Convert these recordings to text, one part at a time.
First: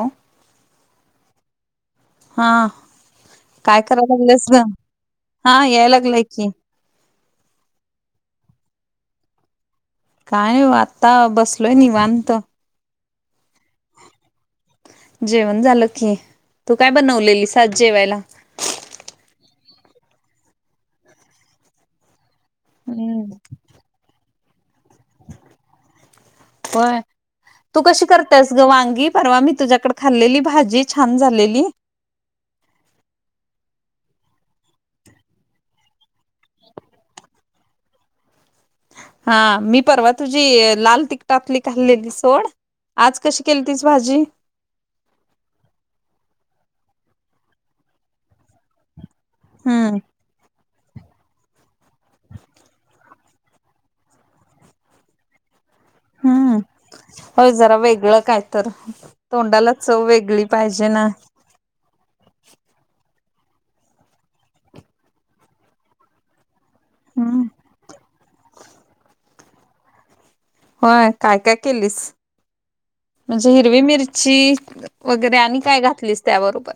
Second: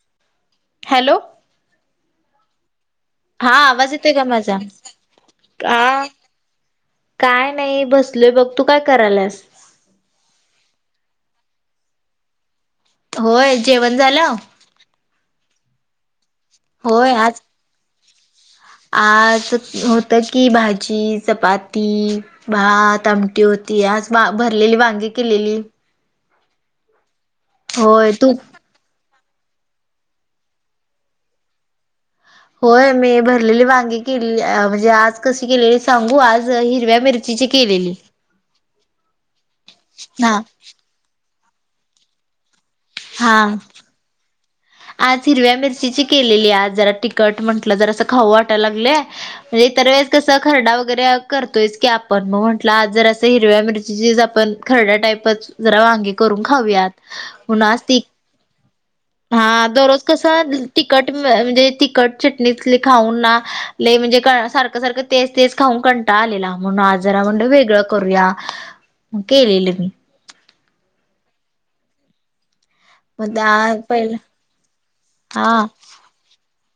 हो. हॅलो हा... हा काय आवाज कराय येतोय का लागलीस माझा? गं... हा याय का लागलाय की काय नाई... बसलोय बघ... तू काय करायलास? काय... आता बसलोय निवांत. होय... जेवण झालं? जेवण झालं की... तू काय बनवलेलीस आज जेवायला? आज होतं की... भाजी चपाती भात, हम्म आमटी होती... आज भरलेली वांगी केलेली होय... तू कशी करतेस? अगं... वांगी... परवा मी तुझ्याकडे खाल्लेली भाजी छान झालेली होय... मी भरलेली वांगी केलीली... म्हणजे आज कशी केलेली सांगू... आज हिरव्या मिरचीची केलेली [inaudible] हा... मी परवा हा तुझी लाल तिकटातली खाल्लेली सोड... आज कशी हा केलतीस? भाजी आज हिरव्या मिरचीची केलेली... आज जरा तिकट म्हंटलं जरा असं खाऊ वाटाय लागलंय इतर हम्म वेळेस कसं खरडा वगैरे... करतोयच की आपण... मग म्हटलं आज जरासं हिरव्या मिरचीचीच आपण... खरडा टाईपच जरा वांगे करून हम्म खाऊयात.. होय म्हणून जरा आज ती वेगळं काय तर हा... तोंडाला दररोज चव वेगळी कसं... पाहिजे ना तिखट म्हणजे तिखट... चट निचली खाऊन ना... लई म्हणजे सारखं सारखं... तेच तेच खाऊन कंटाळा आलेला म्हणून आ जरा हम्म म्हटलं वेगळं करूया... केलेलं मी व्हय... काय काय केलीस? मग म्हणजे त्या हिरवी पहिलं मिरची... वगैरे... हा आणि काय घातलीस त्याबरोबर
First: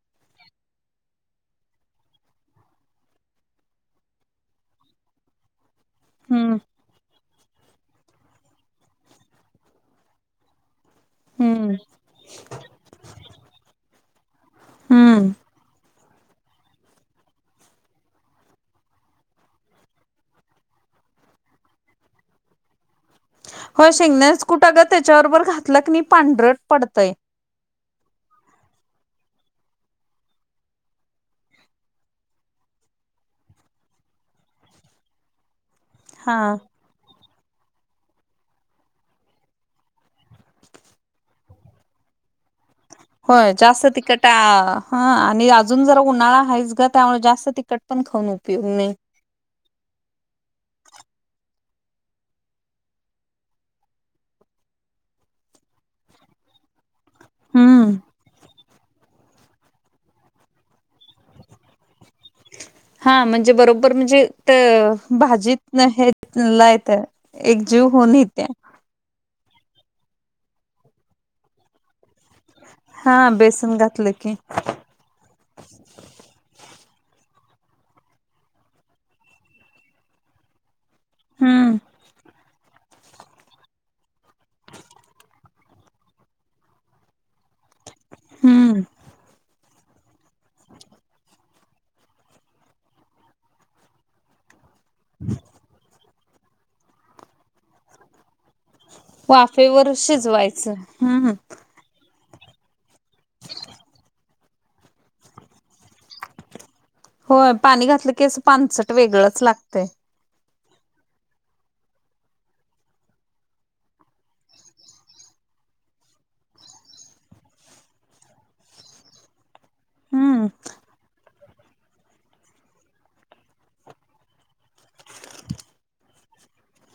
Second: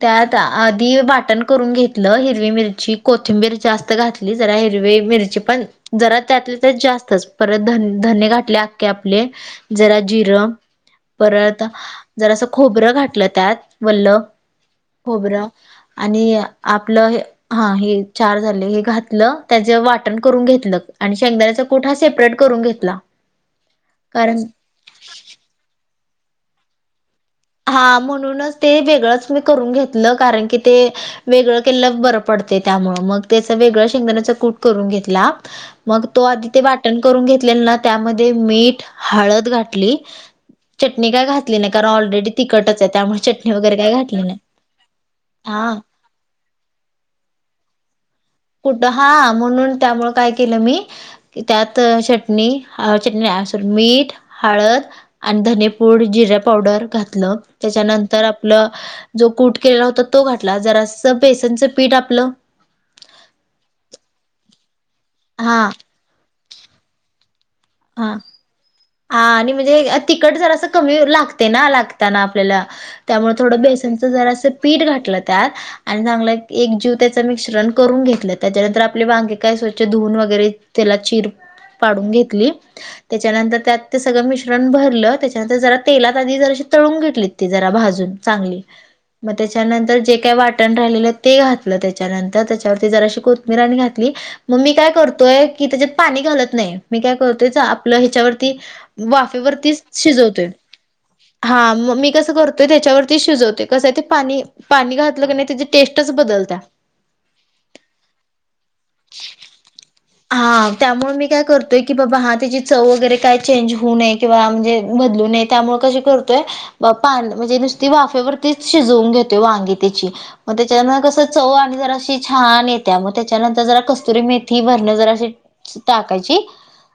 त्यात आधी वाटण करून घेतलं.. हिरवी मिरची, कोथिंबीर जास्त घातली ली जरा हिरवी मिरची पण जरा हम्म त्यातले त्यात जास्तच... परत धन... धने घातले आख्खे आपले... जरा जिरं परत हम्म जरासं खोबरं घातलं त्यात वल्ल हम्म खोबरं आणि आपलं हे हा... हे चार झाले... हे घातलं, त्याचे वाटण करून घेतलं... आणि शेंगदाऱ्याचं कुट हा सेपरेट करून घेतला होय... कारण शेंगदाण्याचा कुट अगं... त्याच्याबरोबर घातला की नई पांढरट पडतंय हा... म्हणूनच ते वेगळंच मी करून घेतलं... कारण की ते वेगळं केलेलं बरं पडतं त्यामुळं... मग त्याचा वेगळा शेंगदाण्याचा कूट करून घेतला मग तो... हा आधी ते वाटण करून घेतलेला ना... त्यामध्ये मीठ, हळद घातली चटणी काय घातली नाही कारण ऑलरेडी तिखटच आहेत. होय, जास्त तिकट हा आणि हा अजून जरा उन्हाळा आहेच गं त्यामुळे जास्त तिखट पण खाऊ नको! कुठं, हा म्हणून त्यामुळे काय केलं मी की त्यात चटणी, चटणी सॉरी मीठ, हळद आणि धनेपूड, जिरे पावडर घातलं हम्म त्याच्यानंतर तर आपलं जो कूट केलेला होता तो घातला, जरासं बेसनचं पीठ आपलं हा, म्हणजे बरोबर म्हणजे तं हा भाजीत हे लायत एक जीव होऊन हा येत्या. हा आणि म्हणजे तिखट जरासं कमी लागतय ना लाग त्यांना आपल्याला, हा त्यामुळ थोडं बेसन घातलं बेसनचं की जरा असं पीठ घातलं त्यात आणि चांगलाय एक जीव त्याच मिश्रण करून घेतलं त्याच्यानंतर आपले वांगे काय स्वच्छ धुवून वगैरे त्याला चिर हम्म पाडून घेतली त्याच्यानंतर त्यात ते सगळं मिश्रण भरलं त्याच्यानंतर जरा तेलात आधी जराशी तळून घेतलीत ते जरा भाज चांगली, हम्म तेच्यात त्या नंतर जे काय वाटण राहिललं ते घातलं त्याच्यानंतर त्याच्यावरती जराशी कोथिंबीर आणि घातली. मग मी काय करतोय कि त्याच्यात पाणी घालत नाही, मी काय करतोयच आपलं ह्याच्यावरती वाफेवरतीच वाफेवर शिजवतोय शिजवायचं हम्म हा मग मी कस करतोय त्याच्यावरती शिजवतोय कसं हाय ते पाणी पाणी घातलं की नाही त्याची टेस्टच बदलतीया. होय, पाणी घातलं की असं पाणचट वेगळंच लागतंय हा त्यामुळे मी काय करतोय की बाबा हा त्याची चव वगैरे काय चेंज होऊ नये किंवा म्हणजे बदलू नयेत त्यामुळे कशी करतोय म्हणजे नुसती वाफेवरतीच शिजवून घेतोय वांगी तेची. हम्म मग त्याच्यानंतर कस चव आणि जर अशी छान येत्या मग त्याच्यानंतर जरा कस्तुरी मेथी भर मग जराशी टाकायची,,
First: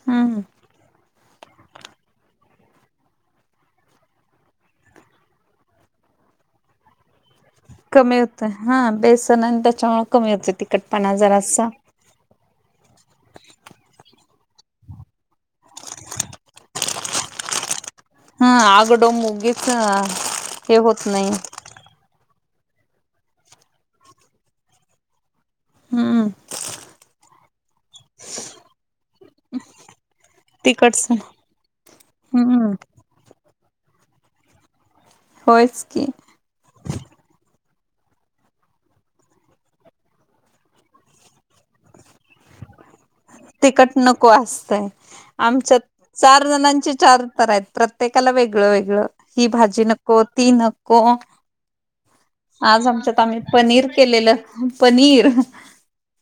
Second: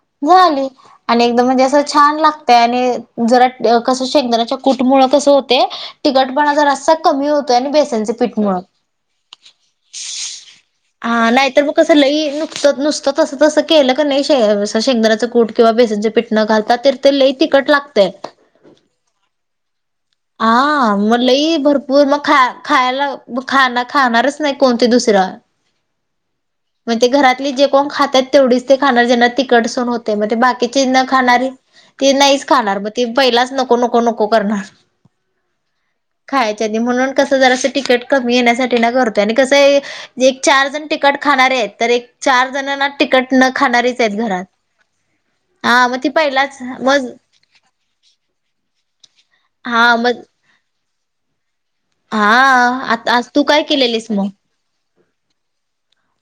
हम्म. झाली. आणि एकदम म्हणजे असं छान लागतंय आणि जरा कसं शेंगदाण्याच्या कुटमुळं कसं हुतयं तिकटपणा जरा असाच कमी होतोय आणि बेसनाच्या कमी होतंय पीठमुळ, हा बेसन आणि त्याच्यामुळे कमी होतंय तिखटपणा हा नाहीतर जरासा. मग कसं लई, नुक नुसतं तसं तसं केलं कणी शेंगदाण्याचं कूट किंवा बेसनच पिठ न घालात तर ते लई तिखट लागतय. [unintelligible] आ, हे होत मग नाही. लई भर पूर्ण खा, खायला, ब खा, खाणारच नाही कोण ते दुसरं. हम्म. मग ते घरातली जे कोण खात्यात तेवढीच ते खाणार ज्यांना तिकट सहन होत ते मग, बाकीची न तिखटसर. खाणारी ती नाहीच हम्म. खाणार मग ती पहिलाच नको, नको, नको करणार. होयच की. खायाच्या आधी म्हणून कसं जरा असं तिकट कमी येण्यासाठी ना करतोय आणि कसं एक चार जण तिकट खाणारे आहेत तर एक चार जणांना तिकट न तिकट खाणारीच आहेत नको घरात. असतंय, आमच्यात हा मग ती चार पहिलाच जणांची मग चार तर आहेत प्रत्येकाला वेगळं -वेगळं ही भाजी हा नको, मग ती नको. हा आज आता आमच्यात आम्ही तू काय पनीर केलेलीस मग? केलेलं पनीर.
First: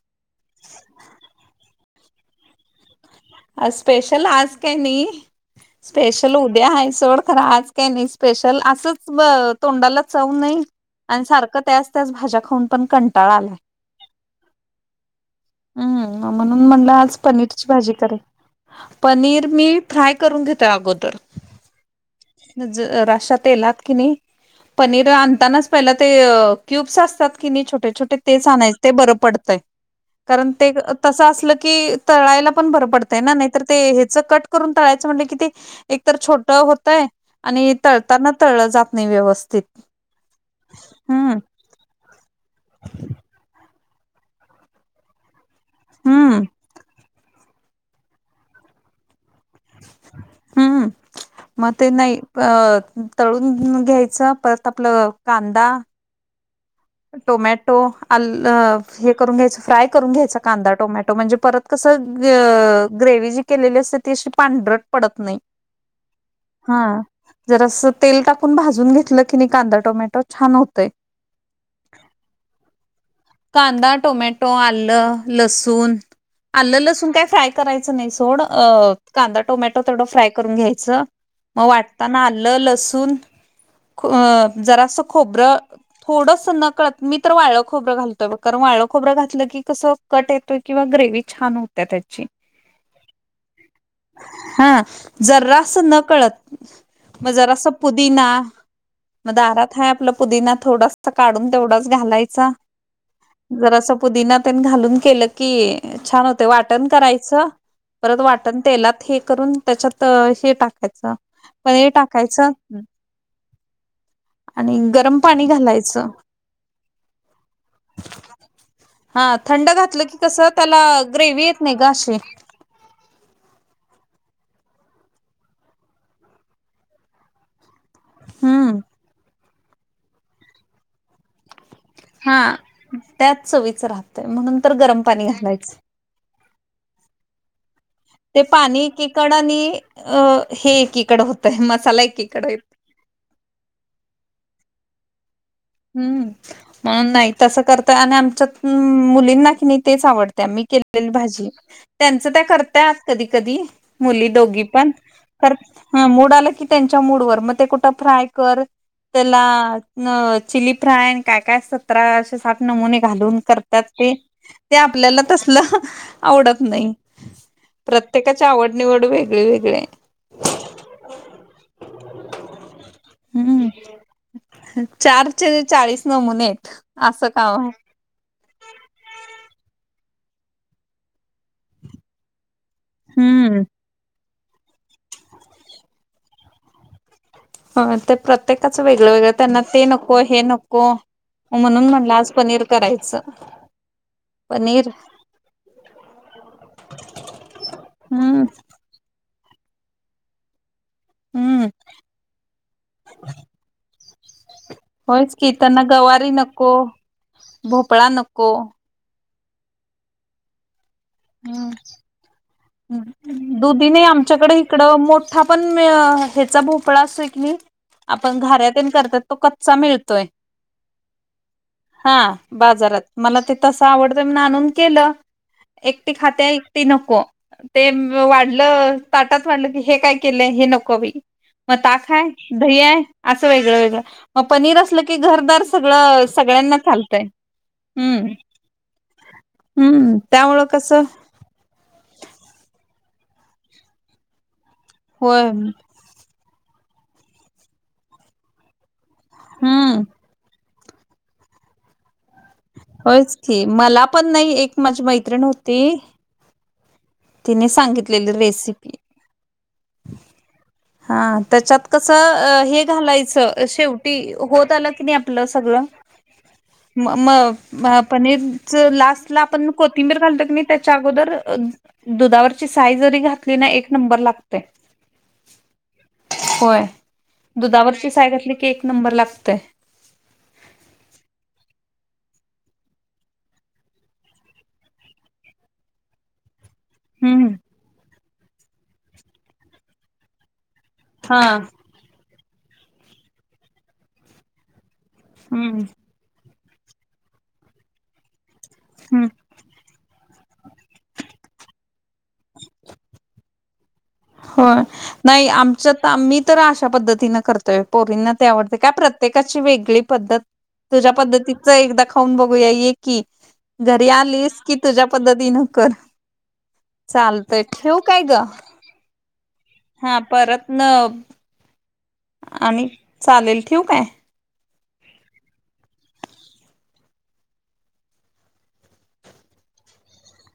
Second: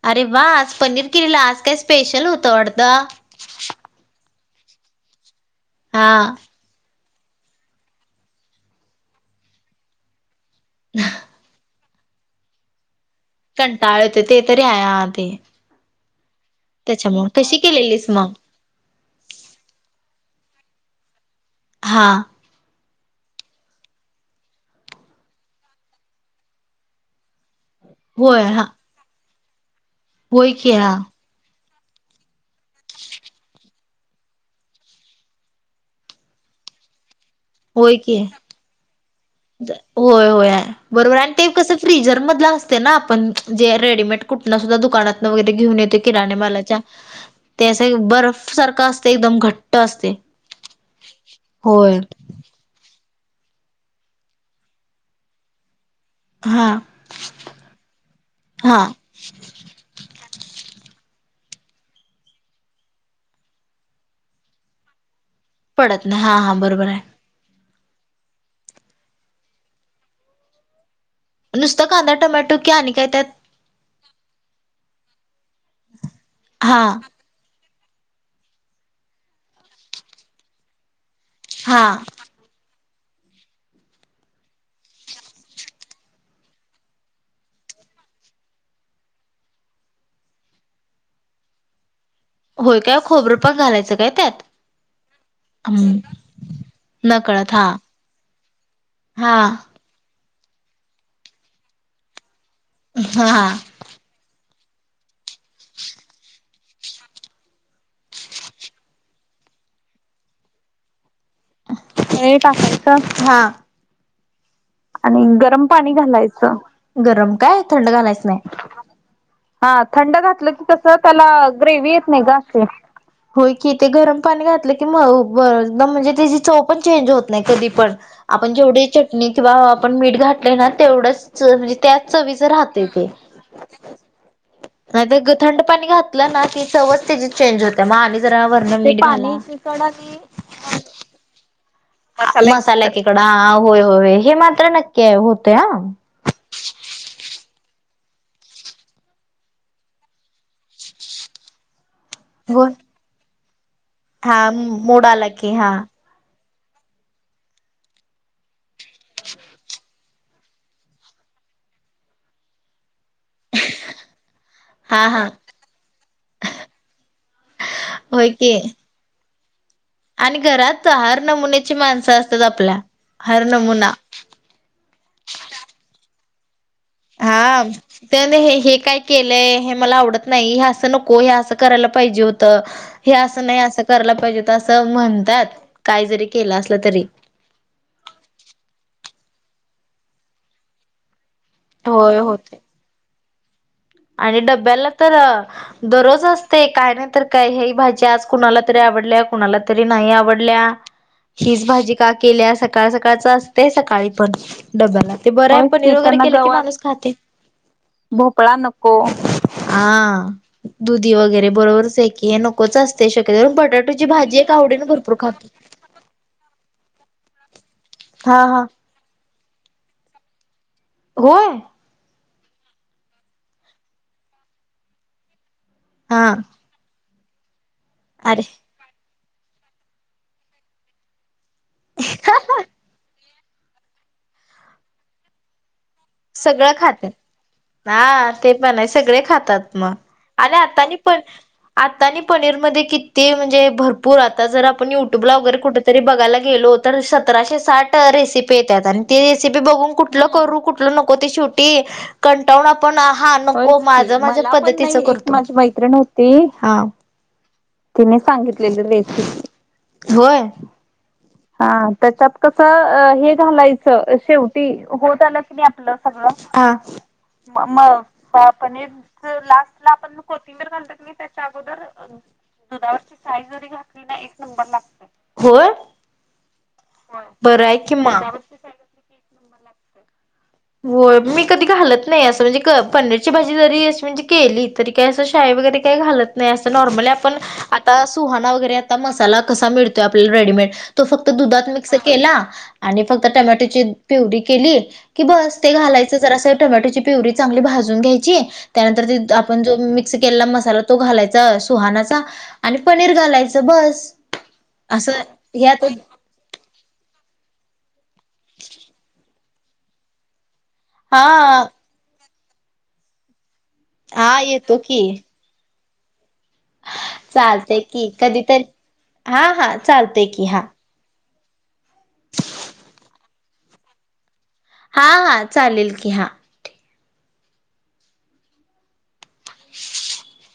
अरे वा! आज पनीर केलेला आज काय स्पेशल होतं वाटत? स्पेशल आज काय नाही, हा स्पेशल उ ते आहे सोड, खरं आज काय नाही स्पेशल असंच तोंडाला चव नाही. आणि सारखं त्याच त्याच भाज्या खाऊन पण कं कंटाळ येतोय ते तरी आहे हा ते. हम्म! म्हणून म्हणलं आज त्याच्यामुळे कशी पनीरची भाजी केलेलीस कर मग? पनीर मी फ्राय करून घेतोय अगोदर. हां. जराश्या तेलात की नाही. पनीर आणतानाच पहिलं ते क्यूब्स असतात कि नाही छोटे- छोटे होय तेच हा आणायचं ते बरं पडतंय कारण होय ते की हा तसं असलं की तळायला पण बरं पडतयं ना, नाही तर ते हेच कट करून तळायचं म्हटलं कि ते एक तर छोट होतयं आणि होय की तळताना तळलं जात नाही व्यवस्थ. होय होय, बरोबर आहे. आणि ते कस फ्रीजर मधलं असतंय ना आपण जे रेडीमेड कुठनं सुद्धा दुकानातनं वगैरे घेऊन येतोय किराणे हम्म मालाच्या. ते‌ असं बर्फ सारखं असतयं, एकदम घट्ट असतयं हम्म मग ते होय. नाही अ तळून घ्यायचं परत आपलं कांदा हा. टोमॅटो, आलं हा हे करुन घ्यायचं फ्राय करून घ्यायचा कांदा टोमॅटो म्हणजे परत कसं ग- ग्रेव्ही जी केलेली असत्या ती अशी पांढरट पडत नाही. पडत नाह हा हा बरोबर आहे. जरासं तेल टाकून भाजून घेतलं की नाही कांदा टोमॅटो छान होतयं. नुसतं कांदा, टोमॅटो की आणि काय त्यात? कांदा, टोमॅटो, आलं, लसूण, आलं हा लसूण काय फ्राय करायच नाही सोड, अ कांदा, टोमॅटो तेवढं फ्राय करून घ्यायचं. मग हा वाटताना आलं, लसून अ जरासं खोबरं थोडसं न कळत मी तर वाळलं खोबरं घालतो. कारण वाळ खोरं घातलं की कसं कट येतोय किंवा ग्रेवी छान होते त्याची. होय काय खोबरं पण घालायचं काय त्यात हं, जर रस न हम्म कळत. मग नकळत जरा हा स पुदीना मग हा दारात आहे आपलं पुदीना थोडस काढून तेवढाच घालायचा. हा हा. तर अस पुदीना तेन घालून केलं की छान होते. वाटण करायचं. परत वाटण तेलात हे करून त्याच्यात हे टाकायचं हे टाकायचं. हा. आणि गरम पाणी घालायचं. गरम काय? थंड घालायचं नाही. हा थंड घातलं की कसं त्याला ग्रेव्ही येत नाही गं. ते होय की ते गरम पाणी घातलं की मग म्हणजे त्याची चव पण चेंज होत नाही कधी पण आपण हम्म जेवढी चटणी किंवा आपण मीठ घातलयं ना तेवढंच म्हणजे त्याच हा चवीचं राहतयं ते, त्याच चवीच राहतय म्हणून तर गरम नाही पाणी तर थंड घालायचं पाणी घात घातल ना की चवच त्याची चेंज होते म आम्ही ते पाणी एकीकड आणि अ हे एकीकड होतय मसाला एक मसाला एकिकड हा हा होय होय हे मात्र नक्की आहे होतय हा. हम्म! म्हणून नाही तसं करतय आणि आमच्यात मुलींना की नाही तेच आवडते मी केलेली भाजी. त्यांचं त्या होय. करताय कधी कधी मुली हा दोघी पण मोड आला की कर हा मूड आलं की, त्यांच्या मूडवर, मग ते कुठं फ्राय कर त्याला चिली फ्राय, आणि काय-काय सतराशे साठ नमुने घालून करतात ते, ते हा आपल्याला हा तसलं आवडत नाही. होय प्रत्येकाची की. आवड निवड वेगळी-वेगळी आहे. आणि घरात हर नमुन्याची माणसं असतात आपल्या, हर नमुना चारशे-चाळीस नमुने आहेत. असं काम हा. आहे ते हे हे काय केलंय, हे मला आवडत नाही, हे असं नको, हे असं करायला पाहिजे होतं. हे असं नाही, हम्म असं करायला पाहिजे, असं म्हणतात, काही जरी केलं असलं तरी. ते प्रत्येकाच वेगळं-वेगळं, त्यांना ते नको, हे नको. म्हणून म्हणलं होय आज होते पनीर करायचं. आणि पनीर डब्याला तर दररोज असतय, काय नाही तर काय, हे भाजी आज हम्म कुणाला तरी आवडल्या, कुणाला तरी नाही आवडल्या हम्म हीच भाजी का केल्या, सकाळ सकाळच असतय, सकाळी पण डब्याला ते होयच की बरय, त्यांना पनीर वगैरे गवारी केलं की नको माणूस खातंय, भोपळा नको हो, आ दुधी वगैरे, हम्म बरोबरच आहे की हे नकोच असते शक्यतो, पण दुधी नाही बटाटोची भाजी एक आमच्याकडे आवडीने इकडं भरपूर मोठा खातो. पण ह्याचा भोपळा असतोय की, आपण हा हा घऱ्यातेन करतात तो कच्चा मिळतोय. होय? हा बाजारात, मला तो तसा आवडतोय म्हणून आणून केलं एकटी हा खात्या एकटी नको, ते अरे वाढलं ताटात वाढल की, हे काय केलंय, हे नको बाई, मग ताक आहे, दही आहे असं वेगळं-वेगळं, मग पनीर असलं की घरदार सगळं सगळं सगळ्यांना खात्यात, चालतंय हा हम्म ते पण आहे सगळे खातात मग. हम्म आणि त्यामुळं आता नि, कसं पण आता आणि पनीरमध्ये किती म्हणजे भरपूर आता जर आपण ट्यूबला होय वगैरे कुठेतरी बघायला गेलो, तर सतराशे-साठ रेसिपी येतात, आणि ती रेसिपी बघून हम्म कुठलं करू, कुठलं नको ते शेवटी कंटाळून आपण होयच हा की नको मला माझ पण माझ्या नाही एक पद्धतीचं माझी करतो, मैत्रिण माझी मैत्रिण होती, हा तिने तिने सांगितलेल सांगितलेली रेसिपी, रेसिपी होय. हा त्याच्यात कसं, हे घालायचं शेवटी, होत आलं की नाही आपलं सगळं म म मग पनीरच पनीर लास्टला आपण कोथिंबीर घालतो की नाही च्या अगोदर दुधावरची साय जरी घातली ना, एक नंबर लागतय. होय, दुधावरची साय घातली की, एक नंबर लागतय. होय, मी कधी घालत नाही असं, म्हणजे पनीरची भाजी जरी अशी म्हणजे केली, तरी तरी असं साय वगैरे काय घालत नाही. नाही असं नॉर्मली आपण, हम्म आता सुहाणा वगैरे आता मसाला कसा मिळतोय, आपल्याला रेडीमेड. तो फक्त हा दुधात मिक्स केला, आणि फक्त टमॅटोची पिवडी केली कि बस, ते हम्म घालायचं जरास, टोमॅटोची प्युरी चांगली भाजून घ्यायची त्यानंतर जे हम्म आपण जो मिक्स केलेला मसाला तो घालायचा सुहानाचा, आणि पनीर घालायच बस. होय, असं नाही हे आता आमच्या तर आम्ही तर अशा पद्धतीनं करतोय, पोरींना ते आवडतय काय प्रत्येकाची वेगळी पद्धत तुझ्या हा पद्धतीच एकदा खाऊन बघूया ये की घरी हा आलीस, की येतो तुझ्या पद्धतीन कर. चालतय चालतेय ठेवू की काय ग कधीतरी हा हा. हा चालतय की परत न आणि चालेल ठेवू काय? हा हा चालेल की हा. ह. [unintelligible]